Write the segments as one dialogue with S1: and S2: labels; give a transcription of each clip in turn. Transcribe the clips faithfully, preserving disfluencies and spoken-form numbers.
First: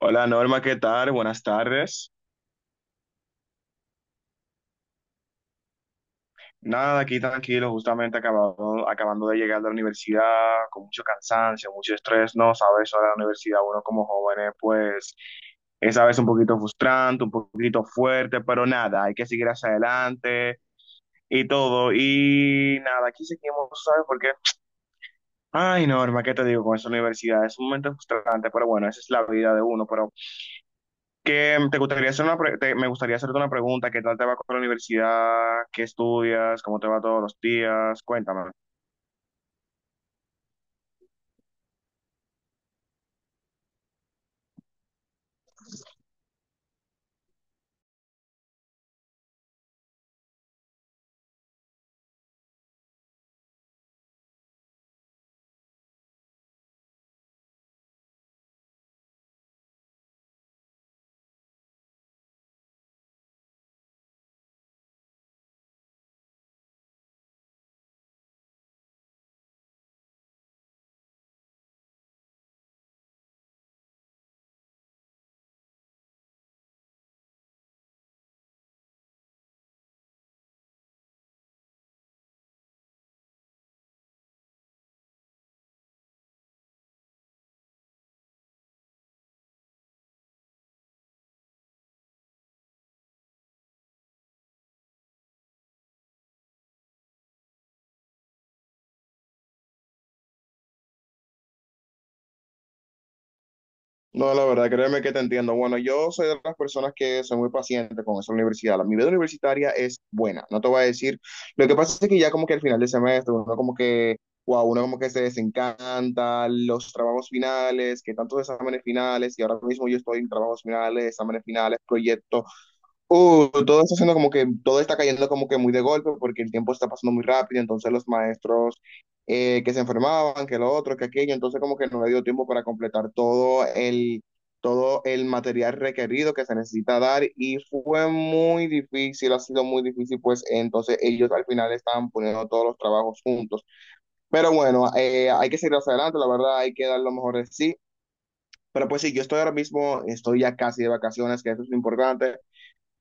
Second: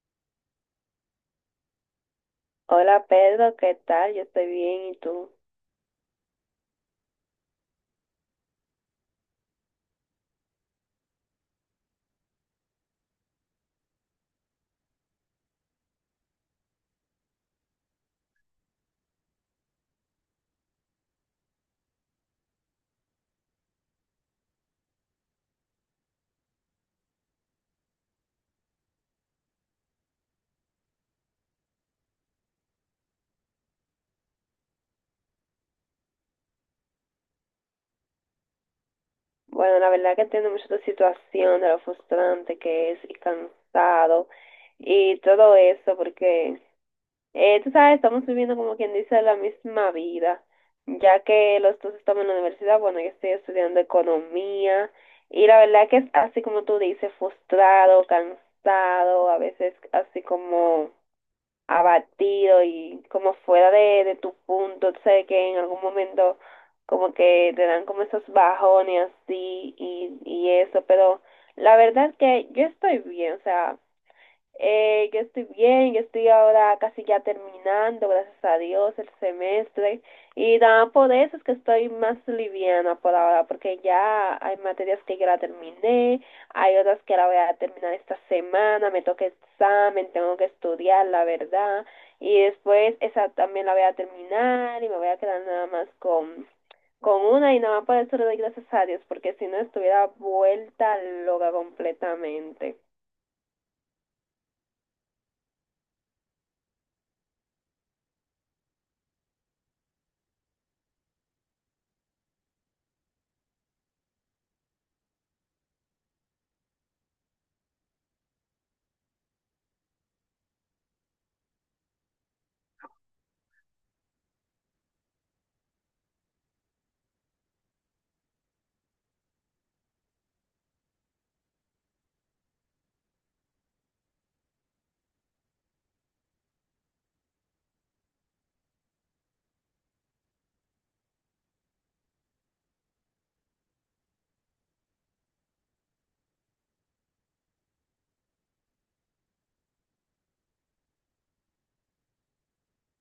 S1: Hola Norma, ¿qué tal? Buenas tardes.
S2: Hola Pedro, ¿qué tal? Yo estoy bien, ¿y tú?
S1: Nada, aquí tranquilo, justamente acabado, acabando de llegar de la universidad, con mucho cansancio, mucho estrés, ¿no? Sabes, ahora la universidad, uno como jóvenes, pues es a veces un poquito frustrante, un poquito fuerte, pero nada, hay que seguir hacia adelante y todo. Y nada, aquí seguimos, ¿sabes por qué? Ay, Norma, ¿qué te digo con esa universidad? Es un momento frustrante, pero bueno, esa es la vida de uno, pero Que mm, te gustaría hacer una pre- te- me gustaría hacerte una pregunta, ¿qué tal te va con la universidad? ¿Qué estudias? ¿Cómo te va todos los días? Cuéntame.
S2: Bueno, la verdad que entiendo mucho tu situación, de lo frustrante que es y cansado y todo eso, porque eh, tú sabes, estamos viviendo como quien dice la misma vida, ya que los dos estamos en la universidad. Bueno, yo estoy estudiando economía y la verdad que es así como tú dices, frustrado, cansado, a veces así como abatido y como fuera de, de tu punto. Sé que en algún momento como que te dan como esos bajones así y, y eso, pero la verdad que yo estoy bien, o sea, eh, yo estoy bien, yo estoy ahora casi ya terminando, gracias a Dios, el semestre. Y nada, por eso es que estoy más liviana por ahora, porque ya hay materias que ya la terminé, hay otras que la voy a terminar esta semana, me toca examen, tengo que estudiar, la verdad. Y después esa también la voy a terminar y me voy a quedar nada más con, con una y nada más. Por eso le doy gracias a Dios, porque si no estuviera vuelta loca completamente.
S1: No, la verdad, créeme que te entiendo. Bueno, yo soy de las personas que son muy pacientes con esa universidad. La, mi vida universitaria es buena, no te voy a decir. Lo que pasa es que ya como que al final del semestre, uno como que, wow, uno como que se desencanta, los trabajos finales, que tantos exámenes finales, y ahora mismo yo estoy en trabajos finales, exámenes finales, proyectos. Uh, todo está haciendo como que todo está cayendo como que muy de golpe porque el tiempo está pasando muy rápido, entonces los maestros eh, que se enfermaban, que lo otro, que aquello, entonces como que no le dio tiempo para completar todo el, todo el material requerido que se necesita dar y fue muy difícil, ha sido muy difícil, pues entonces ellos al final estaban poniendo todos los trabajos juntos. Pero bueno, eh, hay que seguir hacia adelante, la verdad, hay que dar lo mejor de sí. Pero pues sí, yo estoy ahora mismo, estoy ya casi de vacaciones, que eso es lo importante.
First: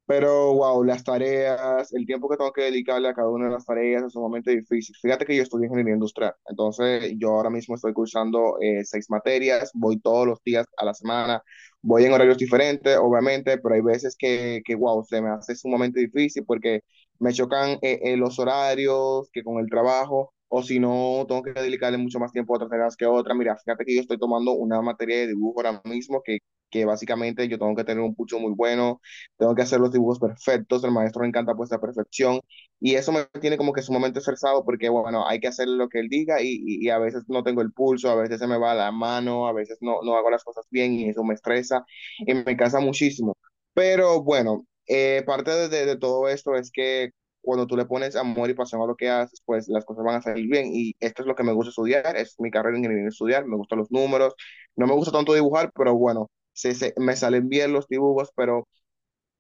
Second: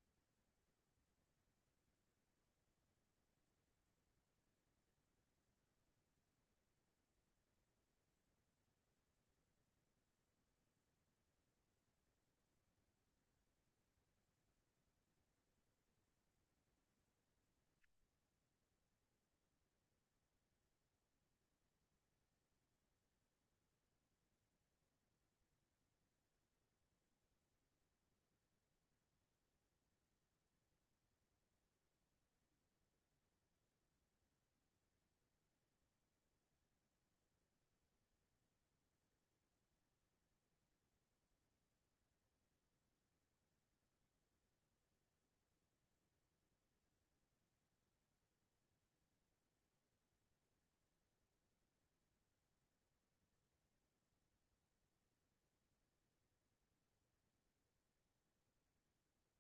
S1: Pero, wow, las tareas, el tiempo que tengo que dedicarle a cada una de las tareas es sumamente difícil. Fíjate que yo estudio ingeniería industrial, entonces yo ahora mismo estoy cursando eh, seis materias, voy todos los días a la semana, voy en horarios diferentes, obviamente, pero hay veces que, que wow, se me hace sumamente difícil porque me chocan eh, eh, los horarios que con el trabajo, o si no, tengo que dedicarle mucho más tiempo a otras tareas que a otras. Mira, fíjate que yo estoy tomando una materia de dibujo ahora mismo que, que básicamente yo tengo que tener un pucho muy bueno. Tengo que hacer los dibujos perfectos, el maestro le encanta pues la perfección y eso me tiene como que sumamente estresado porque bueno, hay que hacer lo que él diga y, y, y a veces no tengo el pulso, a veces se me va la mano, a veces no, no hago las cosas bien y eso me estresa y me cansa muchísimo. Pero bueno, eh, parte de, de, de todo esto es que cuando tú le pones amor y pasión a lo que haces, pues las cosas van a salir bien. Y esto es lo que me gusta estudiar, es mi carrera de ingeniería estudiar, me gustan los números, no me gusta tanto dibujar, pero bueno, se, se, me salen bien los dibujos, pero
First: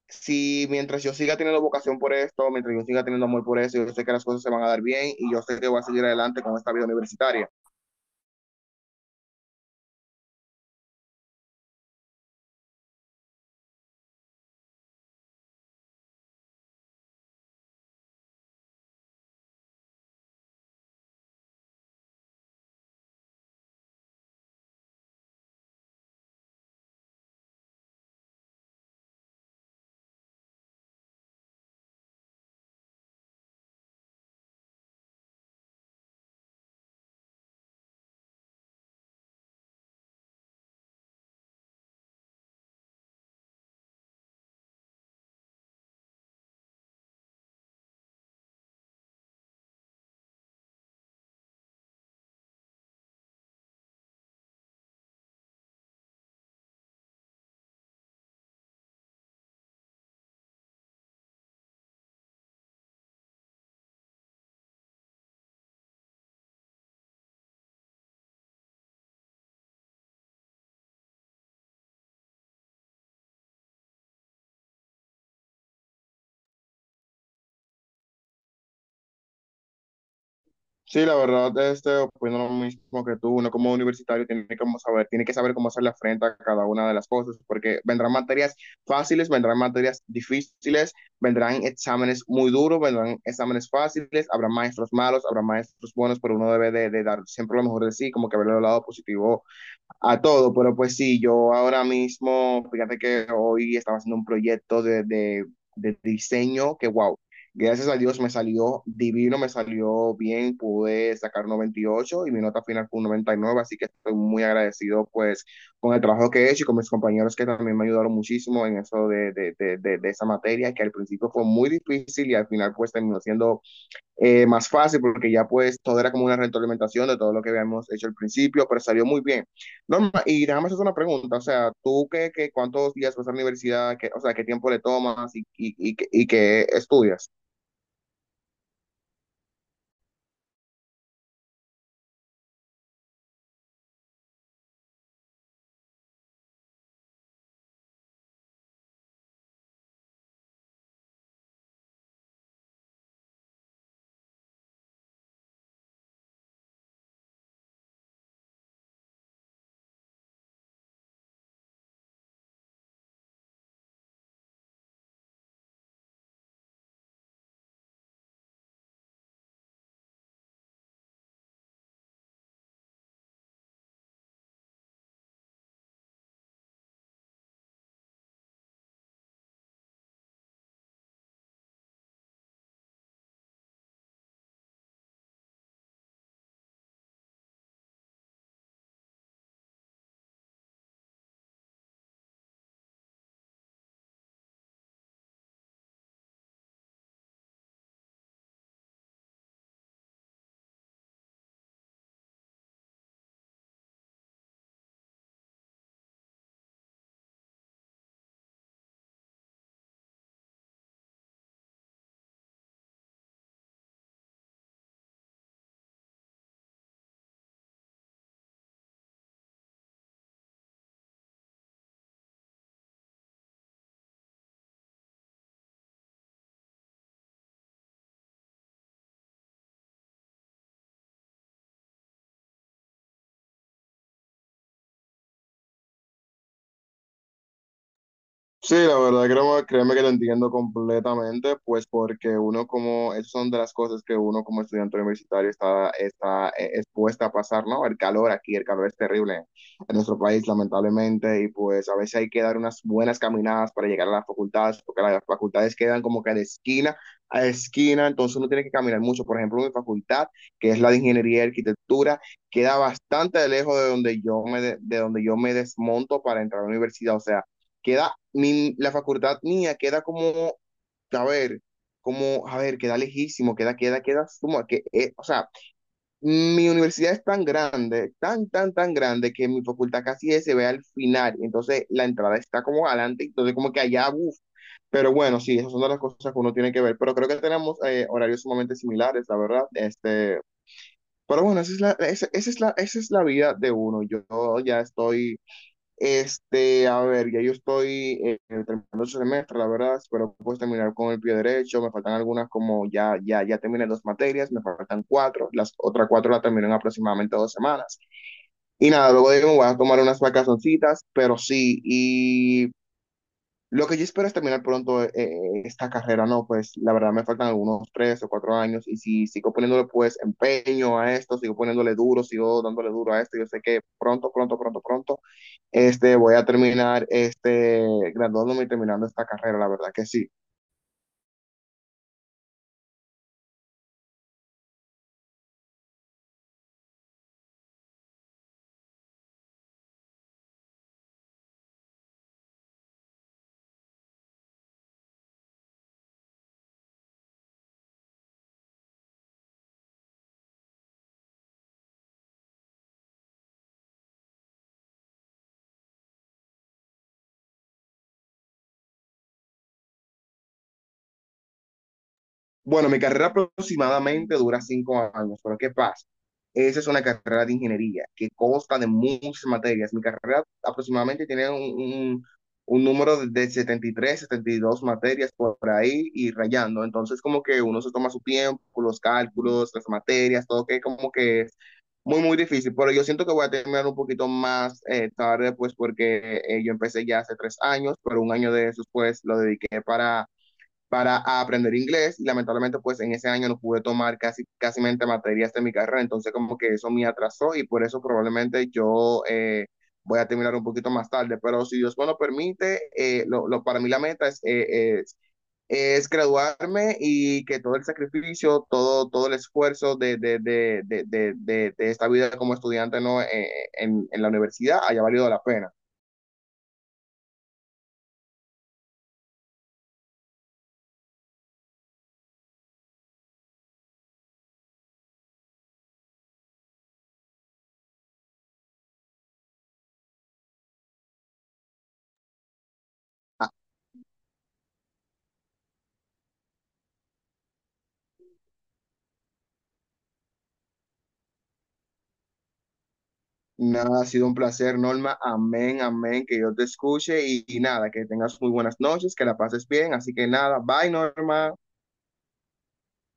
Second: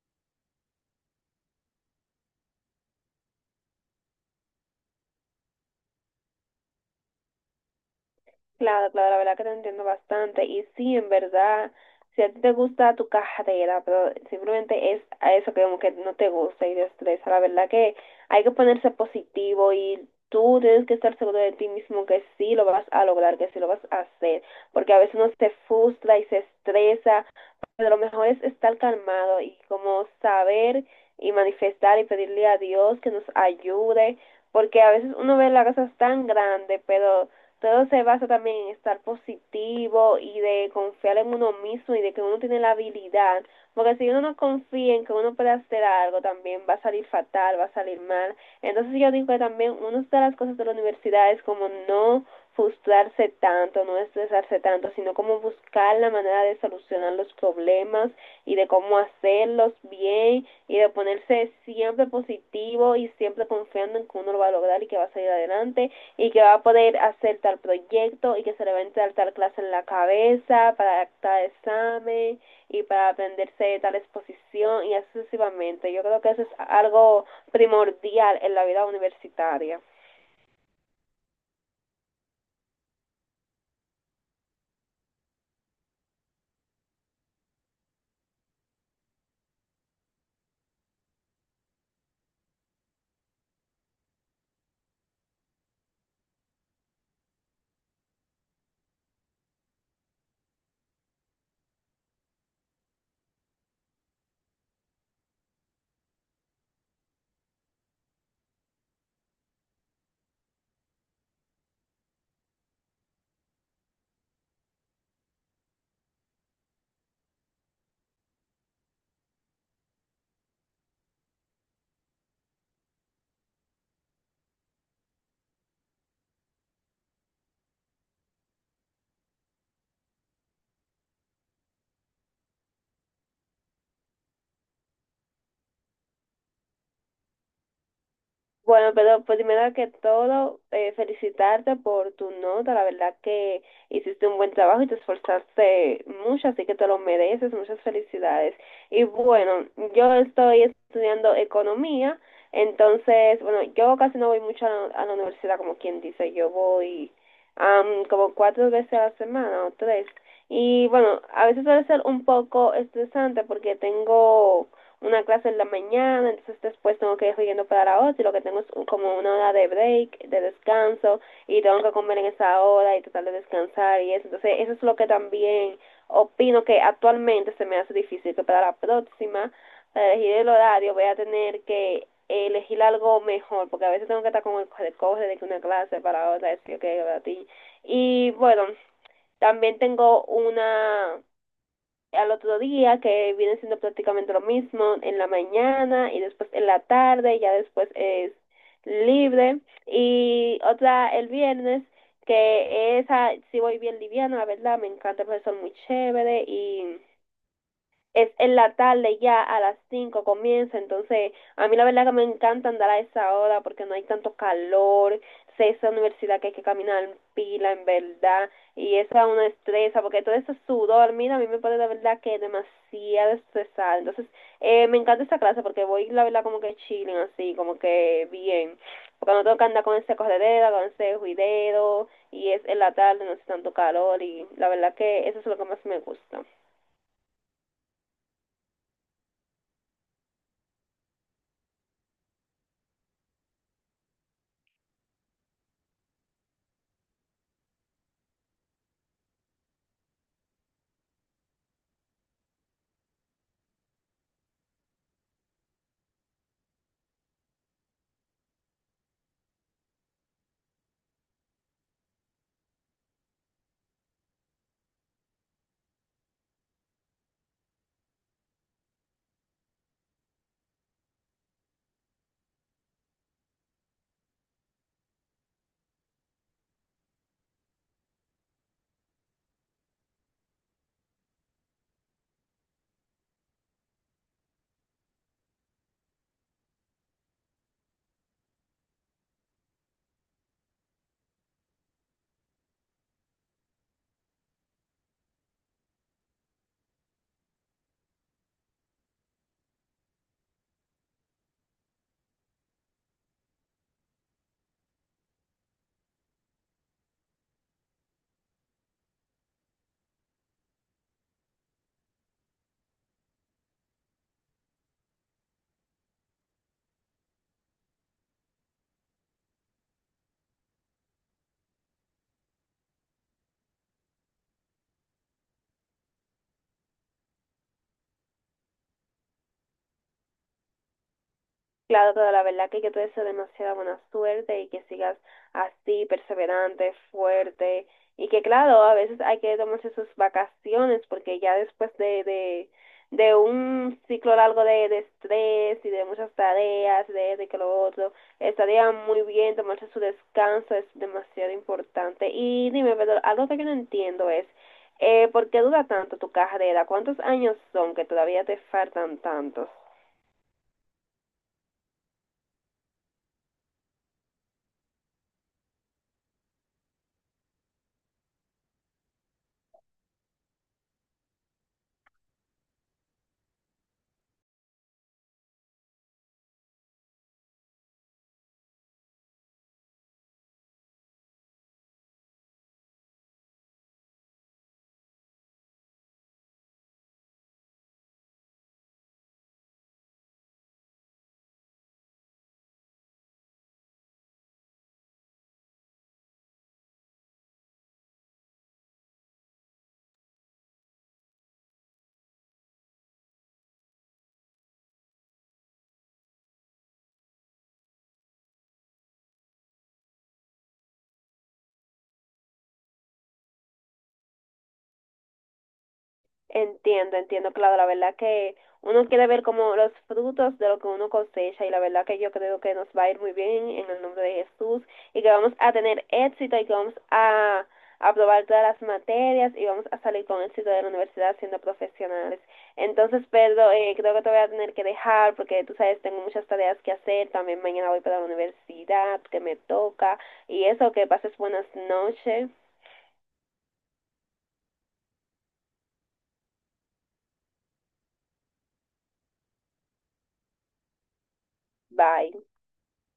S1: si mientras yo siga teniendo vocación por esto, mientras yo siga teniendo amor por eso, yo sé que las cosas se van a dar bien y yo sé que voy a seguir adelante con esta vida universitaria.
S2: Claro, claro, la verdad que te entiendo bastante. Y sí, en verdad, si a ti te gusta tu carrera, pero simplemente es a eso que como que no te gusta y te estresa, la verdad que hay que ponerse positivo y tú tienes que estar seguro de ti mismo que sí lo vas a lograr, que sí lo vas a hacer, porque a veces uno se frustra y se estresa, pero lo mejor es estar calmado y como saber y manifestar y pedirle a Dios que nos ayude, porque a veces uno ve las cosas tan grandes, pero todo se basa también en estar positivo y de confiar en uno mismo y de que uno tiene la habilidad, porque si uno no confía en que uno puede hacer algo, también va a salir fatal, va a salir mal. Entonces yo digo que también una de las cosas de la universidad es como no frustrarse tanto, no estresarse tanto, sino como buscar la manera de solucionar los problemas y de cómo hacerlos bien y de ponerse siempre positivo y siempre confiando en que uno lo va a lograr y que va a salir adelante y que va a poder hacer tal proyecto y que se le va a entrar tal clase en la cabeza para tal examen y para aprenderse tal exposición y así sucesivamente. Yo creo que eso es algo primordial en la vida universitaria.
S1: Sí, la verdad, este, opino lo mismo que tú, uno como universitario tiene que saber, tiene que saber cómo hacerle frente a cada una de las cosas, porque vendrán materias fáciles, vendrán materias difíciles, vendrán exámenes muy duros, vendrán exámenes fáciles, habrá maestros malos, habrá maestros buenos, pero uno debe de, de dar siempre lo mejor de sí, como que ver el lado positivo a todo, pero pues sí, yo ahora mismo, fíjate que hoy estaba haciendo un proyecto de, de, de diseño que, wow, gracias a Dios me salió divino, me salió bien, pude sacar un noventa y ocho y ocho y mi nota final fue un noventa y nueve, así que estoy muy agradecido pues con el trabajo que he hecho y con mis compañeros que también me ayudaron muchísimo en eso de, de, de, de, de esa materia, que al principio fue muy difícil y al final pues terminó siendo eh, más fácil porque ya pues todo era como una retroalimentación de todo lo que habíamos hecho al principio, pero salió muy bien. Norma, y déjame hacer una pregunta, o sea, ¿tú qué, qué cuántos días vas a la universidad? Qué, o sea, ¿qué tiempo le tomas y, y, y, y qué estudias?
S2: Bueno, pero primero que todo, eh, felicitarte por tu nota. La verdad que hiciste un buen trabajo y te esforzaste mucho, así que te lo mereces. Muchas felicidades. Y bueno, yo estoy estudiando economía, entonces, bueno, yo casi no voy mucho a la, a la universidad, como quien dice. Yo voy am, como cuatro veces a la semana o tres. Y bueno, a veces suele ser un poco estresante porque tengo una clase en la mañana, entonces después tengo que ir yendo para la otra y lo que tengo es como una hora de break, de descanso, y tengo que comer en esa hora y tratar de descansar y eso. Entonces eso es lo que también opino que actualmente se me hace difícil, que para la próxima, para elegir el horario, voy a tener que elegir algo mejor, porque a veces tengo que estar con el corre de que una clase para otra, es que okay, para ti. Y bueno, también tengo una al otro día, que viene siendo prácticamente lo mismo en la mañana, y después en la tarde, ya después es libre. Y otra el viernes, que esa sí voy bien liviana, la verdad, me encanta el profesor, muy chévere, y es en la tarde, ya a las cinco comienza, entonces a mí la verdad que me encanta andar a esa hora porque no hay tanto calor. Sé esa universidad que hay que caminar en pila en verdad, y eso es una estresa porque todo ese sudor, mira, a mí me pone la verdad que demasiado estresada. Entonces eh, me encanta esa clase porque voy la verdad como que chilling así, como que bien, porque no tengo que andar con ese corredero, con ese juidero, y es en la tarde, no hace tanto calor y la verdad que eso es lo que más me gusta.
S1: Sí, la verdad, creo, créeme que lo entiendo completamente, pues porque uno como, esas son de las cosas que uno como estudiante universitario está, está eh, expuesta a pasar, ¿no? El calor aquí, el calor es terrible en nuestro país, lamentablemente, y pues a veces hay que dar unas buenas caminadas para llegar a las facultades, porque las facultades quedan como que de esquina a esquina, entonces uno tiene que caminar mucho. Por ejemplo, mi facultad, que es la de Ingeniería y Arquitectura, queda bastante lejos de donde yo me, de de donde yo me desmonto para entrar a la universidad, o sea, queda, mi, la facultad mía queda como, a ver, como, a ver, queda lejísimo, queda, queda, queda, como que, eh, o sea, mi universidad es tan grande, tan, tan, tan grande que mi facultad casi se ve al final, entonces la entrada está como adelante, entonces como que allá, uff, pero bueno, sí, esas son de las cosas que uno tiene que ver, pero creo que tenemos eh, horarios sumamente similares, la verdad, este, pero bueno, esa es la, esa, esa es la, esa es la vida de uno. Yo ya estoy este, A ver, ya yo estoy eh, terminando el semestre, la verdad, espero pues terminar con el pie derecho, me faltan algunas, como ya, ya, ya terminé dos materias, me faltan cuatro, las otras cuatro las termino en aproximadamente dos semanas. Y nada, luego de ahí me voy a tomar unas vacacioncitas, pero sí, y lo que yo espero es terminar pronto eh, eh, esta carrera, ¿no? Pues la verdad me faltan algunos tres o cuatro años y si sigo poniéndole pues empeño a esto, sigo poniéndole duro, sigo dándole duro a esto, yo sé que pronto, pronto, pronto, pronto, este, voy a terminar, este, graduándome y terminando esta carrera, la verdad que sí.
S2: Claro, pero la verdad que yo te deseo demasiada buena suerte y que sigas así, perseverante, fuerte. Y que claro, a veces hay que tomarse sus vacaciones porque ya después de, de, de un ciclo largo de, de estrés y de muchas tareas, de, de que lo otro, estaría muy bien tomarse su descanso, es demasiado importante. Y dime, pero algo que yo no entiendo es, eh, ¿por qué dura tanto tu carrera? ¿Cuántos años son que todavía te faltan tantos?
S1: Bueno, mi carrera aproximadamente dura cinco años, pero ¿qué pasa? Esa es una carrera de ingeniería que consta de muchas materias. Mi carrera aproximadamente tiene un, un- un número de de setenta y tres, setenta y dos materias por ahí y rayando. Entonces, como que uno se toma su tiempo, los cálculos, las materias, todo que como que es muy, muy difícil. Pero yo siento que voy a terminar un poquito más eh, tarde, pues porque eh, yo empecé ya hace tres años, pero un año de esos, pues lo dediqué para para aprender inglés, y lamentablemente pues en ese año no pude tomar casi, casi materias de mi carrera, entonces como que eso me atrasó y por eso probablemente yo eh, voy a terminar un poquito más tarde, pero si Dios me lo permite, eh, lo, lo, para mí la meta es, eh, es, es, graduarme y que todo el sacrificio, todo, todo el esfuerzo de, de, de, de de, de, de esta vida como estudiante, ¿no? eh, en, en la universidad haya valido la pena.
S2: Entiendo, entiendo, claro, la verdad que uno quiere ver como los frutos de lo que uno cosecha y la verdad que yo creo que nos va a ir muy bien en el nombre de Jesús y que vamos a tener éxito y que vamos a aprobar todas las materias y vamos a salir con éxito de la universidad siendo profesionales. Entonces, Pedro, eh, creo que te voy a tener que dejar porque tú sabes, tengo muchas tareas que hacer, también mañana voy para la universidad que me toca y eso. Que pases buenas noches,
S1: Nada, ha sido un placer, Norma. Amén, amén, que yo te escuche y, y nada, que tengas muy buenas noches, que la pases bien. Así que nada, bye, Norma.
S2: bye.